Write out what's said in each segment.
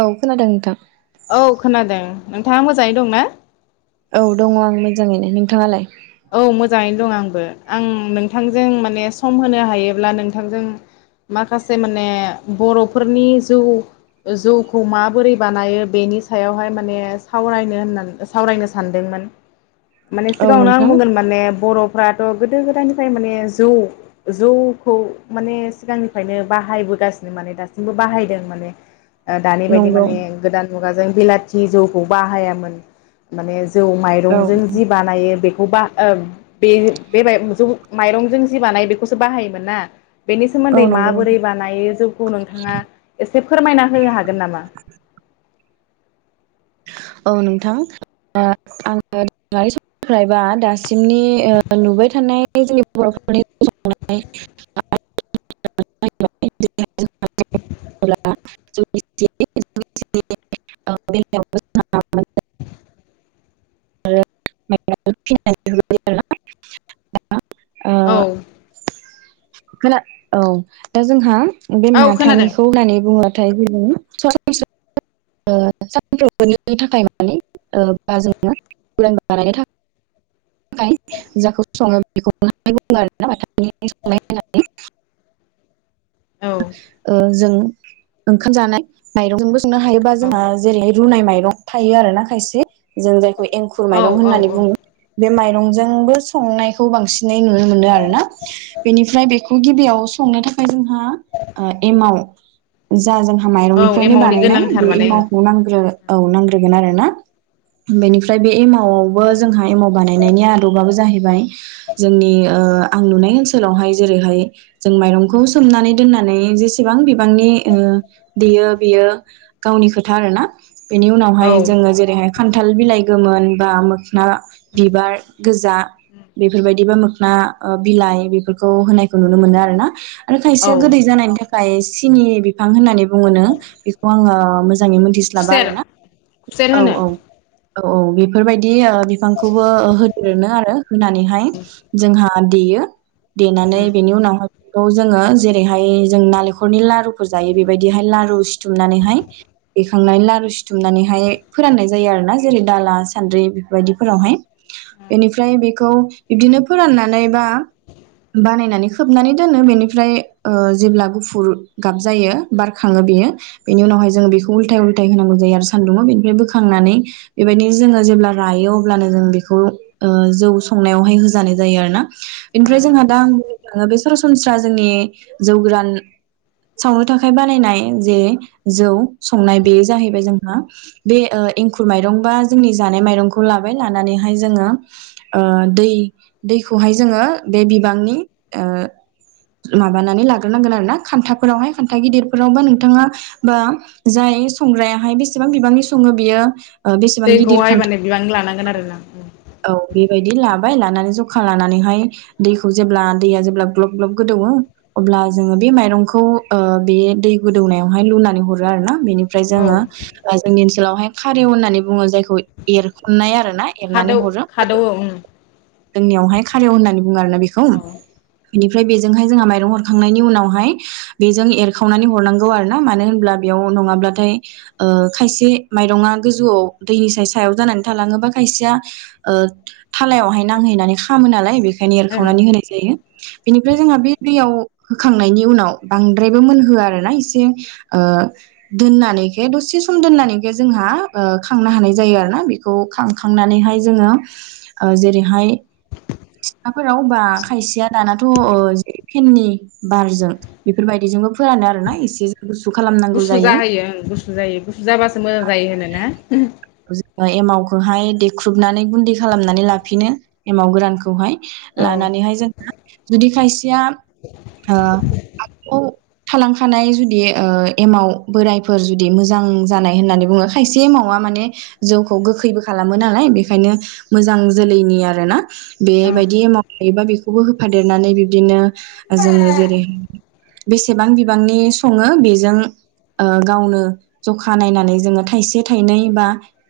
औ खोनादों नोंथां औ खोनादों नोंथाङा मोजाङै दंना? औ दङ आं मोजाङैनो नोंथाङालाय? औ मोजाङैनो दं आंबो ।आं नोंथांजों माने सम होनो हायोब्ला नोंथांजों माखासे माने बर'फोरनि जौ जौखौ माबोरै बानायो बेनि सायावहाय माने सावरायनो होननानै सावरायनो सानदोंमोन माने औ सिगाङावनो आङो नोंथां बुंगोन माने बरफ फ्राथ गोदो गोदायनिफ्राय माने जौ जौखौ माने सिगांनिफ्रायनो बाहायबोगासिनो माने दासिमबो बाहायदों माने ओ दानि बायदि नंगौ माने गोदान मुगा माबाजों बिलाथि जौखौ बाहायामोन माने जौ जौ औ माइरंजों जि बानायो बे वबा ओम बे बे बाइबंजों माइरंजों जि बानायो‌ बेखौसो बाहायोमोन ना बेनि औ सोमोन्दै नंगौ माबोरै नोंथां बानायो जौखौ नोंथाङा एसे फोरमायना होनो हागोन नामा? औ नोंथां आङो दानि समनिफ्रायबा दासिमनि ओ नुबाय थानाय जोंनि बरफोरनि जौ‌ संनाय [unintelligible] [unintelligible] आरो फिसिनानै दोननाय जायो‌ आरोना [unintelligible] औ। खोना औ दा जोंहा बे औ खोनादों माथानिखौ होनानै बुङो। [unintelligible] जेरै सरासनस्रा ओ सानफ्रोमबोनि थाखाय माने ओ बा जोंङो उरान बानायनो थाखाय जाखौ संङो बेखौनो बुंङो आरोना माथा [unintelligible] संनाय होननानै । औ ओ जों ओंखाम जानाय माइरंबो संनो हायोबा औ जोंहा जेरै रुनाय माइ रग थायो आरो ना खायसे । जों जायखौ एंखुर औ माइरं औ होननानै औ बुङो बे माइ [unintelligible] रंजोंबो संनायखौ बांसिनै नुनो मोनो आरोना बेनिफ्राय बेखौ औ गिबियाव संनो थाखाय जोंहा ओ एमाव जाजों औ माइरंनिफ्रायनो एमावनि बानायनाय गोनांथार बे माने एमावखौ नांग्रो औ नांग्रोगोन आरोना बेनिफ्राय बे एमावआवबो जोंहा एमाव बानायनायनि आदबाबो जाहैबाय जोंनि ओ आं नुनाय ओनसोलावहाय जेरैहाय जों माइरंखौ सोमनानै दोननानै जेसेबां [unintelligible] बिबांनि ओ बियो बियो गावनि खोथा आरोना । बेनि औ उनावहाय जोङो जेरैहाय खान्थाल बिलाइ गोमोन बा मोखना बिबार । गोजा बेफोरबायदिबा [unintelligible] ना ओ बिलाइ बेफोरखौ होननायखौ नुनो मोनो आरोना औ आरो गोदै जानायनि [unintelligible] [unintelligible] सिनि बिफां होननानै बो मोनो बेखौ आङो [unintelligible] मोजाङै मिथिस्लाबा खुसेर आरोना खुसेर औ होनो औ । औ औ बेफोरबायदि ओ बिफांखौबो होद्रोनो आरो होनानैहाय जोंहा आ देयो । देनानै बेनि उनावहाय औ जोङो जेरै जेरैहाय जों नालेंखरनि लारुफोर जायो बेबायदिहाय लारु सिथुमनानैहाय बेखांनानै लारु सिथुमनानैहाय फोराननाय जायो आरोना जेरै दाला सान्द्रि बेफोरबायदिफोरावहाय । बेनिफ्राय बेखौ बिबदिनो फोराननानै बा बानायनानै खोबनानै दोनो बेनिफ्राय ओ जेब्ला गुफुर गाबजायो बारखाङो बेयो बेनि उनावहाय जोङो बेखौ उल्थाय उल्थाय होनांगौ जायो आरो सान्दुंङाव बेनिफ्राय बोखांनानै बेबायदिनो जोङो जेब्ला रायो अब्लानो जों बेखौ ओ जौ संनायावहाय होजानाय जायो आरोना । एनिफ्राय जोंहा दां [unintelligible] बेसे सरासनस्रा जोंनि जौ गोरान सावनो थाखाय बानायनाय जे जौ संनाय बे जाहैबाय जोंहा बे ओ एंखुर माइरं बा जोंनि जानाय माइरंखौ लाबाय लानानैहाय जोङो ओ दै दैखौहाय जोङो बे बिबांनि ओ माबानानै ला ग्रो नांगोन आरोना खान्थाफोरावहाय खान्था गिदिरफोरावबा नोंथाङा बा जाय संग्रायाहाय बेसेबां बिबांनि सङो बियो ओ बेसेबां गिदिर दैखौहाय खान्था माने बिबांनि लानांगोन आरोना? औ बेबायदि लाबाय लानानै जखा लानानैहाय दैखौ जेब्ला दैया जेब्ला ग्लब ग्लब गोदोवो अब्ला जोङो बे माइरंखौ ओ बे दै गोदौनायावहाय लुनानै हरो आरोना बेनि ओमफ्राय औ जोङो ओ जोंनि ओनसोलावहाय खारेव होननानै बुङो जायखौ एरख'नाय आरो। ना खादौ एरनानै हरो खादौ अ ओं। जोंनियावहाय खारेव होननानै बुङो आरोना बेखौ इनिफ्राय बेजोंहाय जोंहा माइरं हर खांनायनि उनावहाय बेजों एरखावनानै हरनांगौ आरो ना मानो होनब्ला बेयाव नङाब्लाथाय ओ खायसे माइरङा गोजौआव दैनि साय सायाव जानानै थालाङोबा खायसेया ओ थालायावहाय नांहैनानै खामो नालाय बे खायनो ओं एरखावनानै होनाय जायो। बेनिफ्राय जोंहा बे दैयाव होखांनायनि उनाव बांद्रायबो मोनहोआ आरोना एसे ओ दोननानैखे दसे सम दोननानैखे जोंहा ओ खांनो हानाय जायो आरोना बेखौ खांखांनानैहाय जोङो ओ जेरैहाय सिथ्लाफोराव बा खायसेया दानाथ' ओ फेननि बारजों बेफोरबायदिजोंबो फोरानो आरोना एसे गुस गुसु जाहोयो ओं गुसु जायो गुसु जाबासो मोजां जायो होनोना? एमावखौहाय देख्रुबनानै गुन्दै खालामनानै लाफिनो एमाव गोरानखौहाय औ लानानैहाय जोंहा जुदि खायसेया ओ आव थालांखानाय जुदि एमाव बोरायफोर जुदि मोजां जानाय होननानै बुङो खायसे एमावा माने जौखौ गोखैबो खालामो नालाय बेखायनो मोजां जोलैनि आरोना औ बेबायदि एमाउ थायोबा बेखौबो होफादेरनानै बिब्दिनो जोङो जेरै बेसेबां बिबांनि सङो बेजों गावनो जखा नायनानै जोङो थाइसे थाइनै बा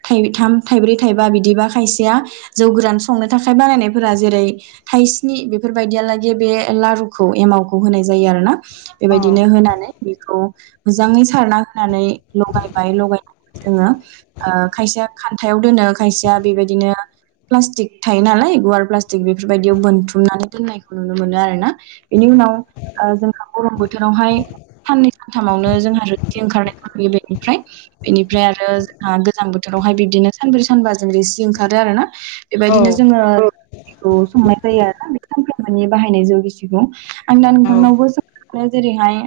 थाइथाम थाइब्रै थाइबा बिदिबा खायसेया जौ गोरान संनो थाखाय बानायनायफोरा जेरै थाइस्नि बेफोरबायदियालागै बे लारुखौ एमावखौ होनाय जायो आरोना। बेबायदिनो होनानै बेखौ मोजाङै सारना होनानै लगायबाय लगायनानै जोङो ओ खायसेया खान्थायाव दोनो खायसेया बेबायदिनो प्लास्टिक थायो नालाय गुवार प्लास्टिक बेफोरबायदियाव बोनथुमनानै दोननायखौ नुनो मोनो आरोना बेनि उनाव ओ जोंहा गरम बोथोरावहाय साननै सानथामावनो जोंहा रोथि ओंखारनाय नुयो बेनिफ्राय बेनिफ्राय आरो हा गोजां बोथोरावहाय बिब्दिनो सानब्रै सानबा जों रोसि ओंखारो आरोना। औ बेबायदिनो जोङो खौ संनाय जायो आरोना बे सानफ्रोमबोनि बाहायनाय जौ गिसिखौ आं दा औ नोंथांनावबो सोंनो जेरैहाय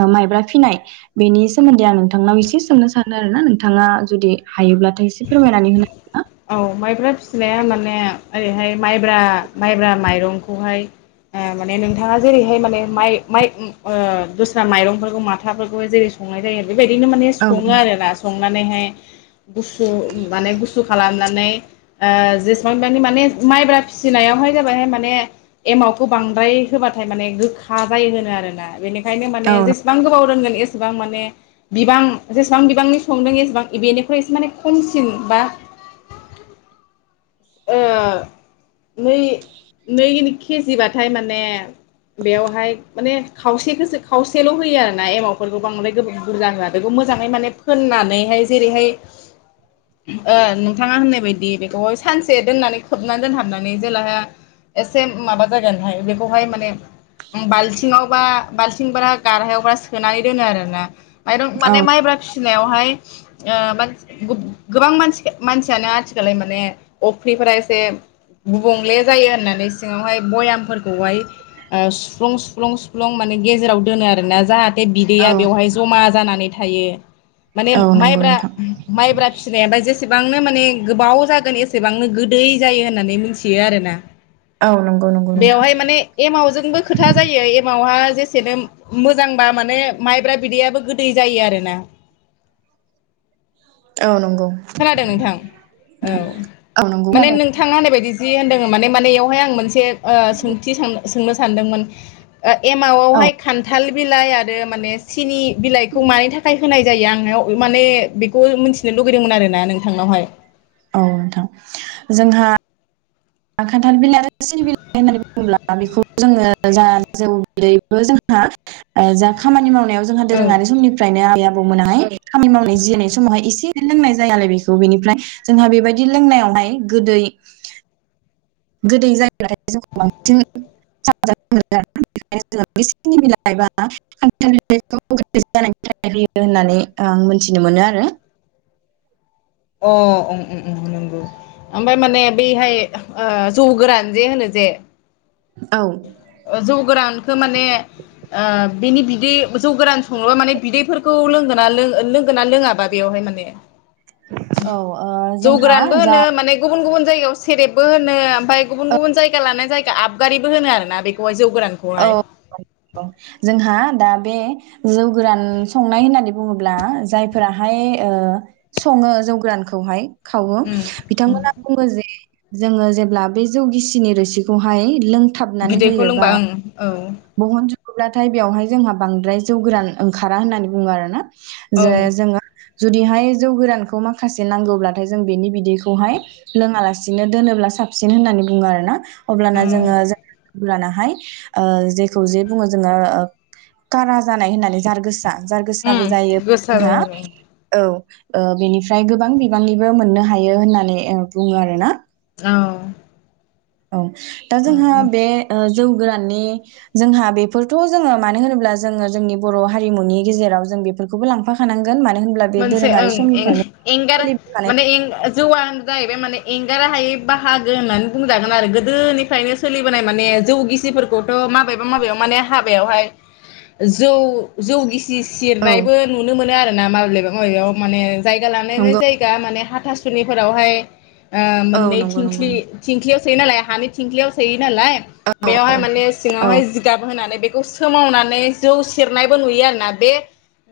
ओ माइब्रा फिनाय बेनि सोमोन्दै आं नोंथांनाव एसे सोंनो सानो आरोना नों थाङा जुदि हायोब्लाथाय एसे फोरमायनानै होनो हा फिनाया माने ओरैहाय माइब्रा माइब्रा माइरंखौहाय ओ माने नोंथाङा जेरैहाय माने माइ माइ उम ओ दस्रा माइरंफोरखौ माथाफोरखौ जेरै संनाय जायो बेबायदिनो माने सङो औ आरोना सं थांनानैहाय गुसु माने गुसु खालामनानै ओ जेसेबां [unintelligible] माने माइब्रा फिसिनायावहाय [unintelligible] माने एमावखौ बांद्राय होबाथाय माने गोखा जायो होनो आरोना बेनि ओंखायनो माने औ जेसेबां गोबाव दोनगोन एसेबां माने बिबां जेसेबां बिबांनि संदों एसेबां बेनिखफ्राय एसे माने खमसिन बा ओ नै नै केजिबाथाय माने बेयावहाय माने खावसेखौसो खावसेल होयो आरोना एमावफोरखौ बांद्राय बुरजा होआ बेखौ मोजाङै माने फोननानैहाय जेरैहाय ओ नोंथाङा होननाय बायदि बेखौहाय सानसे दोननानै खोबनानै दोनहाबनानै जेलाहा एसे माबा जागोनहाय बेखौहाय माने बाल्थिङाव बा बाल्थिं ब्रा गारहायावबा सोनानै दोनो आरोना माइरं औ माने मायब्रा फाननायावहाय ओ गोबां मानसियानो आथिखालाव माने अफ्रिफोरा एसे गुबुंले जायो होननानै सिङावहाय बयामफोरखौहाय सुफ्लुं सुफ्लुं सुफ्लुं माने गेजेराव दोनो आरोोना जाहाथे बे औ बिदैया बेवहाय जमा जानानै थायो थायो माने औ नंगौ माइब्रा नोंथां माइब्रा फिसिनायाबा जेसेबां माने गोबाव जागोन एसे एसेबांनो गोदै जायो होननानै मिथियो आरोना औ नंगौ नंगौ नोंथां बेवहाय माने एमाव जोंबो खोथा जायो एमावहा जे एसेनो मोजांबा माने माइब्रा बिदैयाबो गोदै जायो आरोना औ नंगौ खोनादों नोंथां औ औ नंगौ माने खोनादों नोंथाङा होननाय बायदि जि होनदों माने माने यियावहाय आं मोनसे सोंथि साननो सो सोंनो सानदोंमोन औ एमावआवहाय खान्थाल बिलाइ आरो माने सिनि बिलाइखौ मानि थाखाय होनाय जायो आं माने बेखौ मिथिनो लुबै लुबैदोंमोन आरो ना नोंथांनावहाय औ नोंथां जोंहा खान्थाल बिलाइ आरो सिनि बिलाइ होननानै बुङोब्ला बेखौ जोङो जा जों दैबो जोंहा जा खामानि माव जोंहा औ दोरोङारि समनिफ्राइ नो आबै आबौ मोनाहाय खामानि मावनाय जिरायनाय समावहाय एसे एनै लोंनाय जायो नालाय बेखौ बेनिफ्राय जोंहा बेबायदि लोंनायावहाय गोदै गोदै जायोब्लाथाय जों बांसिन [unintelligible] सिनि बिलाइ आरो खान्थाल बिलाइखौ गोदै जानायनि थाखाय होयो होननानै मिथिनो मोनो आरो अ ओम ओम नंगौ ओमफ्राय माने बैहाय जौ गोरान जे होनो जे औ जौ गोरानखौ माने ओ बिनि बिदै जौ गोरान संङोबा माने बिदैफोरखौ लोंगोना लो लोंगोना लोङाबा बेवहाय माने औ ओ जोंहा जौगोरानबो जा होनो माने गुबुन गुबुन जायगायाव सेरेबबो होनो ओमफ्राय गुबुन औ गुबुन जायगा लानाय जायगा आबगारि होनो आरोना बेखौहाय जौ औ गोरानखौहाय जोंहा दा बे जौ गोरान संनाय होननानै बुङोब्ला जायफोराहाय सङो जौ गोरानखौहाय खावो उम उम बिथांमोना बुङो जे जोङो जेब्ला बे जौ गिसिनि रोसिखौहाय लों बिदैखौ लोंबाय ओं औ ब्लाथाय बेवहाय जोंहा बांद्राय जौ गोरान ओंखारा होननानै बुङो आरो ना औ जे जोङो। जुदिहाय जौ गोरानखौ माखासे नांगौब्लाथाय जों बेनि बिदैखौहाय लोङालासिनो दोनोब्ला साबसिन होननानै बुङो आरो ना अब्लाना उम जोङो अब्लानाहाय ओ जेखौ जे बुङो जोङो कारा जानाय होननानै जार गोस जार गोसाबो जायो उम गोसा जोंहा जायो औ। ओ बेनिफ्राय गोबां बिबांनिबो मोननो हायो होननानै बुङो आरो ना औ औ दा जोंहा उम बे ओ जौ गोराननि जोंहा बेफोरथ' जोङो मानो होनोब्ला जोङो जोंनि बर' हारिमुनि गेजेराव जों बेफोरखौबो लांफाखानां मोनसे ओं एं-एंगार सोलिबोखानाय माने एं-जौवा जाहैबाय माने एंगार हायै बाहागो होननानै बुंजागोन आरो गोदोनिफ्रायनो सोलिबोनाय माने जौ गिसिफोरखौथ' माबेबा माबेयाव माने हाबायावहाय जौ जौ गिसि औ सिरनायबो नुनो मोनो आरो। नामा [unintelligible] [unintelligible] याव माने जायगा लानायानानै नंगौ जायगा माने हा थासुनिफोरावहाय ओ औ मोननै नंगौ नंगौ थिंख्लि थिंख्लियाव सोयो नालाय हानि थंख्लियाव सोयो नालाय बेयावहाय माने सिङावहाय जिगाब होनानै बेखौ सोमावनानै जौ सेरनायबो नुयो आरोना बे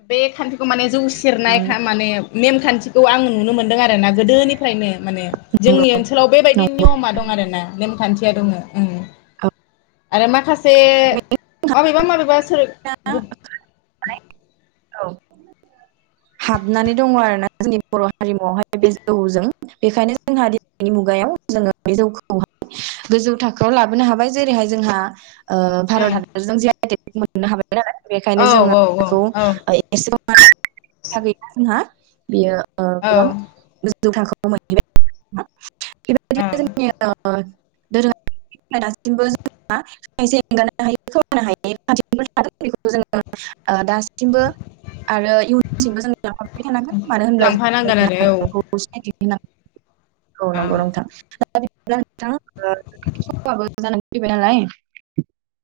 बे खान्थिखौ माने जौ सेरनायखा नंगौ माने नेमखान्थिखौ आं नुनो मोनदों आरो आरो ना गोदोनिफ्रायनो माने जोंनि ओनसोलाव बेबायदि नंगौ नियमा दं आरोना। नेमखान्थिया दङो उम आरो माखा से माब माबेबा माबेबा [unintelligible] औ हाबनानै दङ आरोना जोंनि बर' हारिमुआवहाय बे जौजों बेखायनो जोंहा दिनैनि मुगायाव जोङो बे जौखौहाय गोजौ थाखोआव लाबोनो हाबाय जेरैहाय जोंहा ओ उम भारत हादरजों जे [unintelligible] मोननो हाबाय [unintelligible] बेखायनो औ जोङो औ औ बेखौ औ [unintelligible] था गैया जोंहा बियो ओ औ गोबां [unintelligible] गोजौ थाखोआव औ मोनहैबाय [unintelligible] धोरोम दासिमबो जोंसे एंगारनो हायो खानो [unintelligible] [unintelligible] आरो इयुनमबो जों लांफाबाय थानांगोन मानो होनब्ला जों लांफानांगोन जोंनि आरो औ हारिमुखौ सिनाय [unintelligible] [unintelligible] औ नोंगौ नोंथां [unintelligible]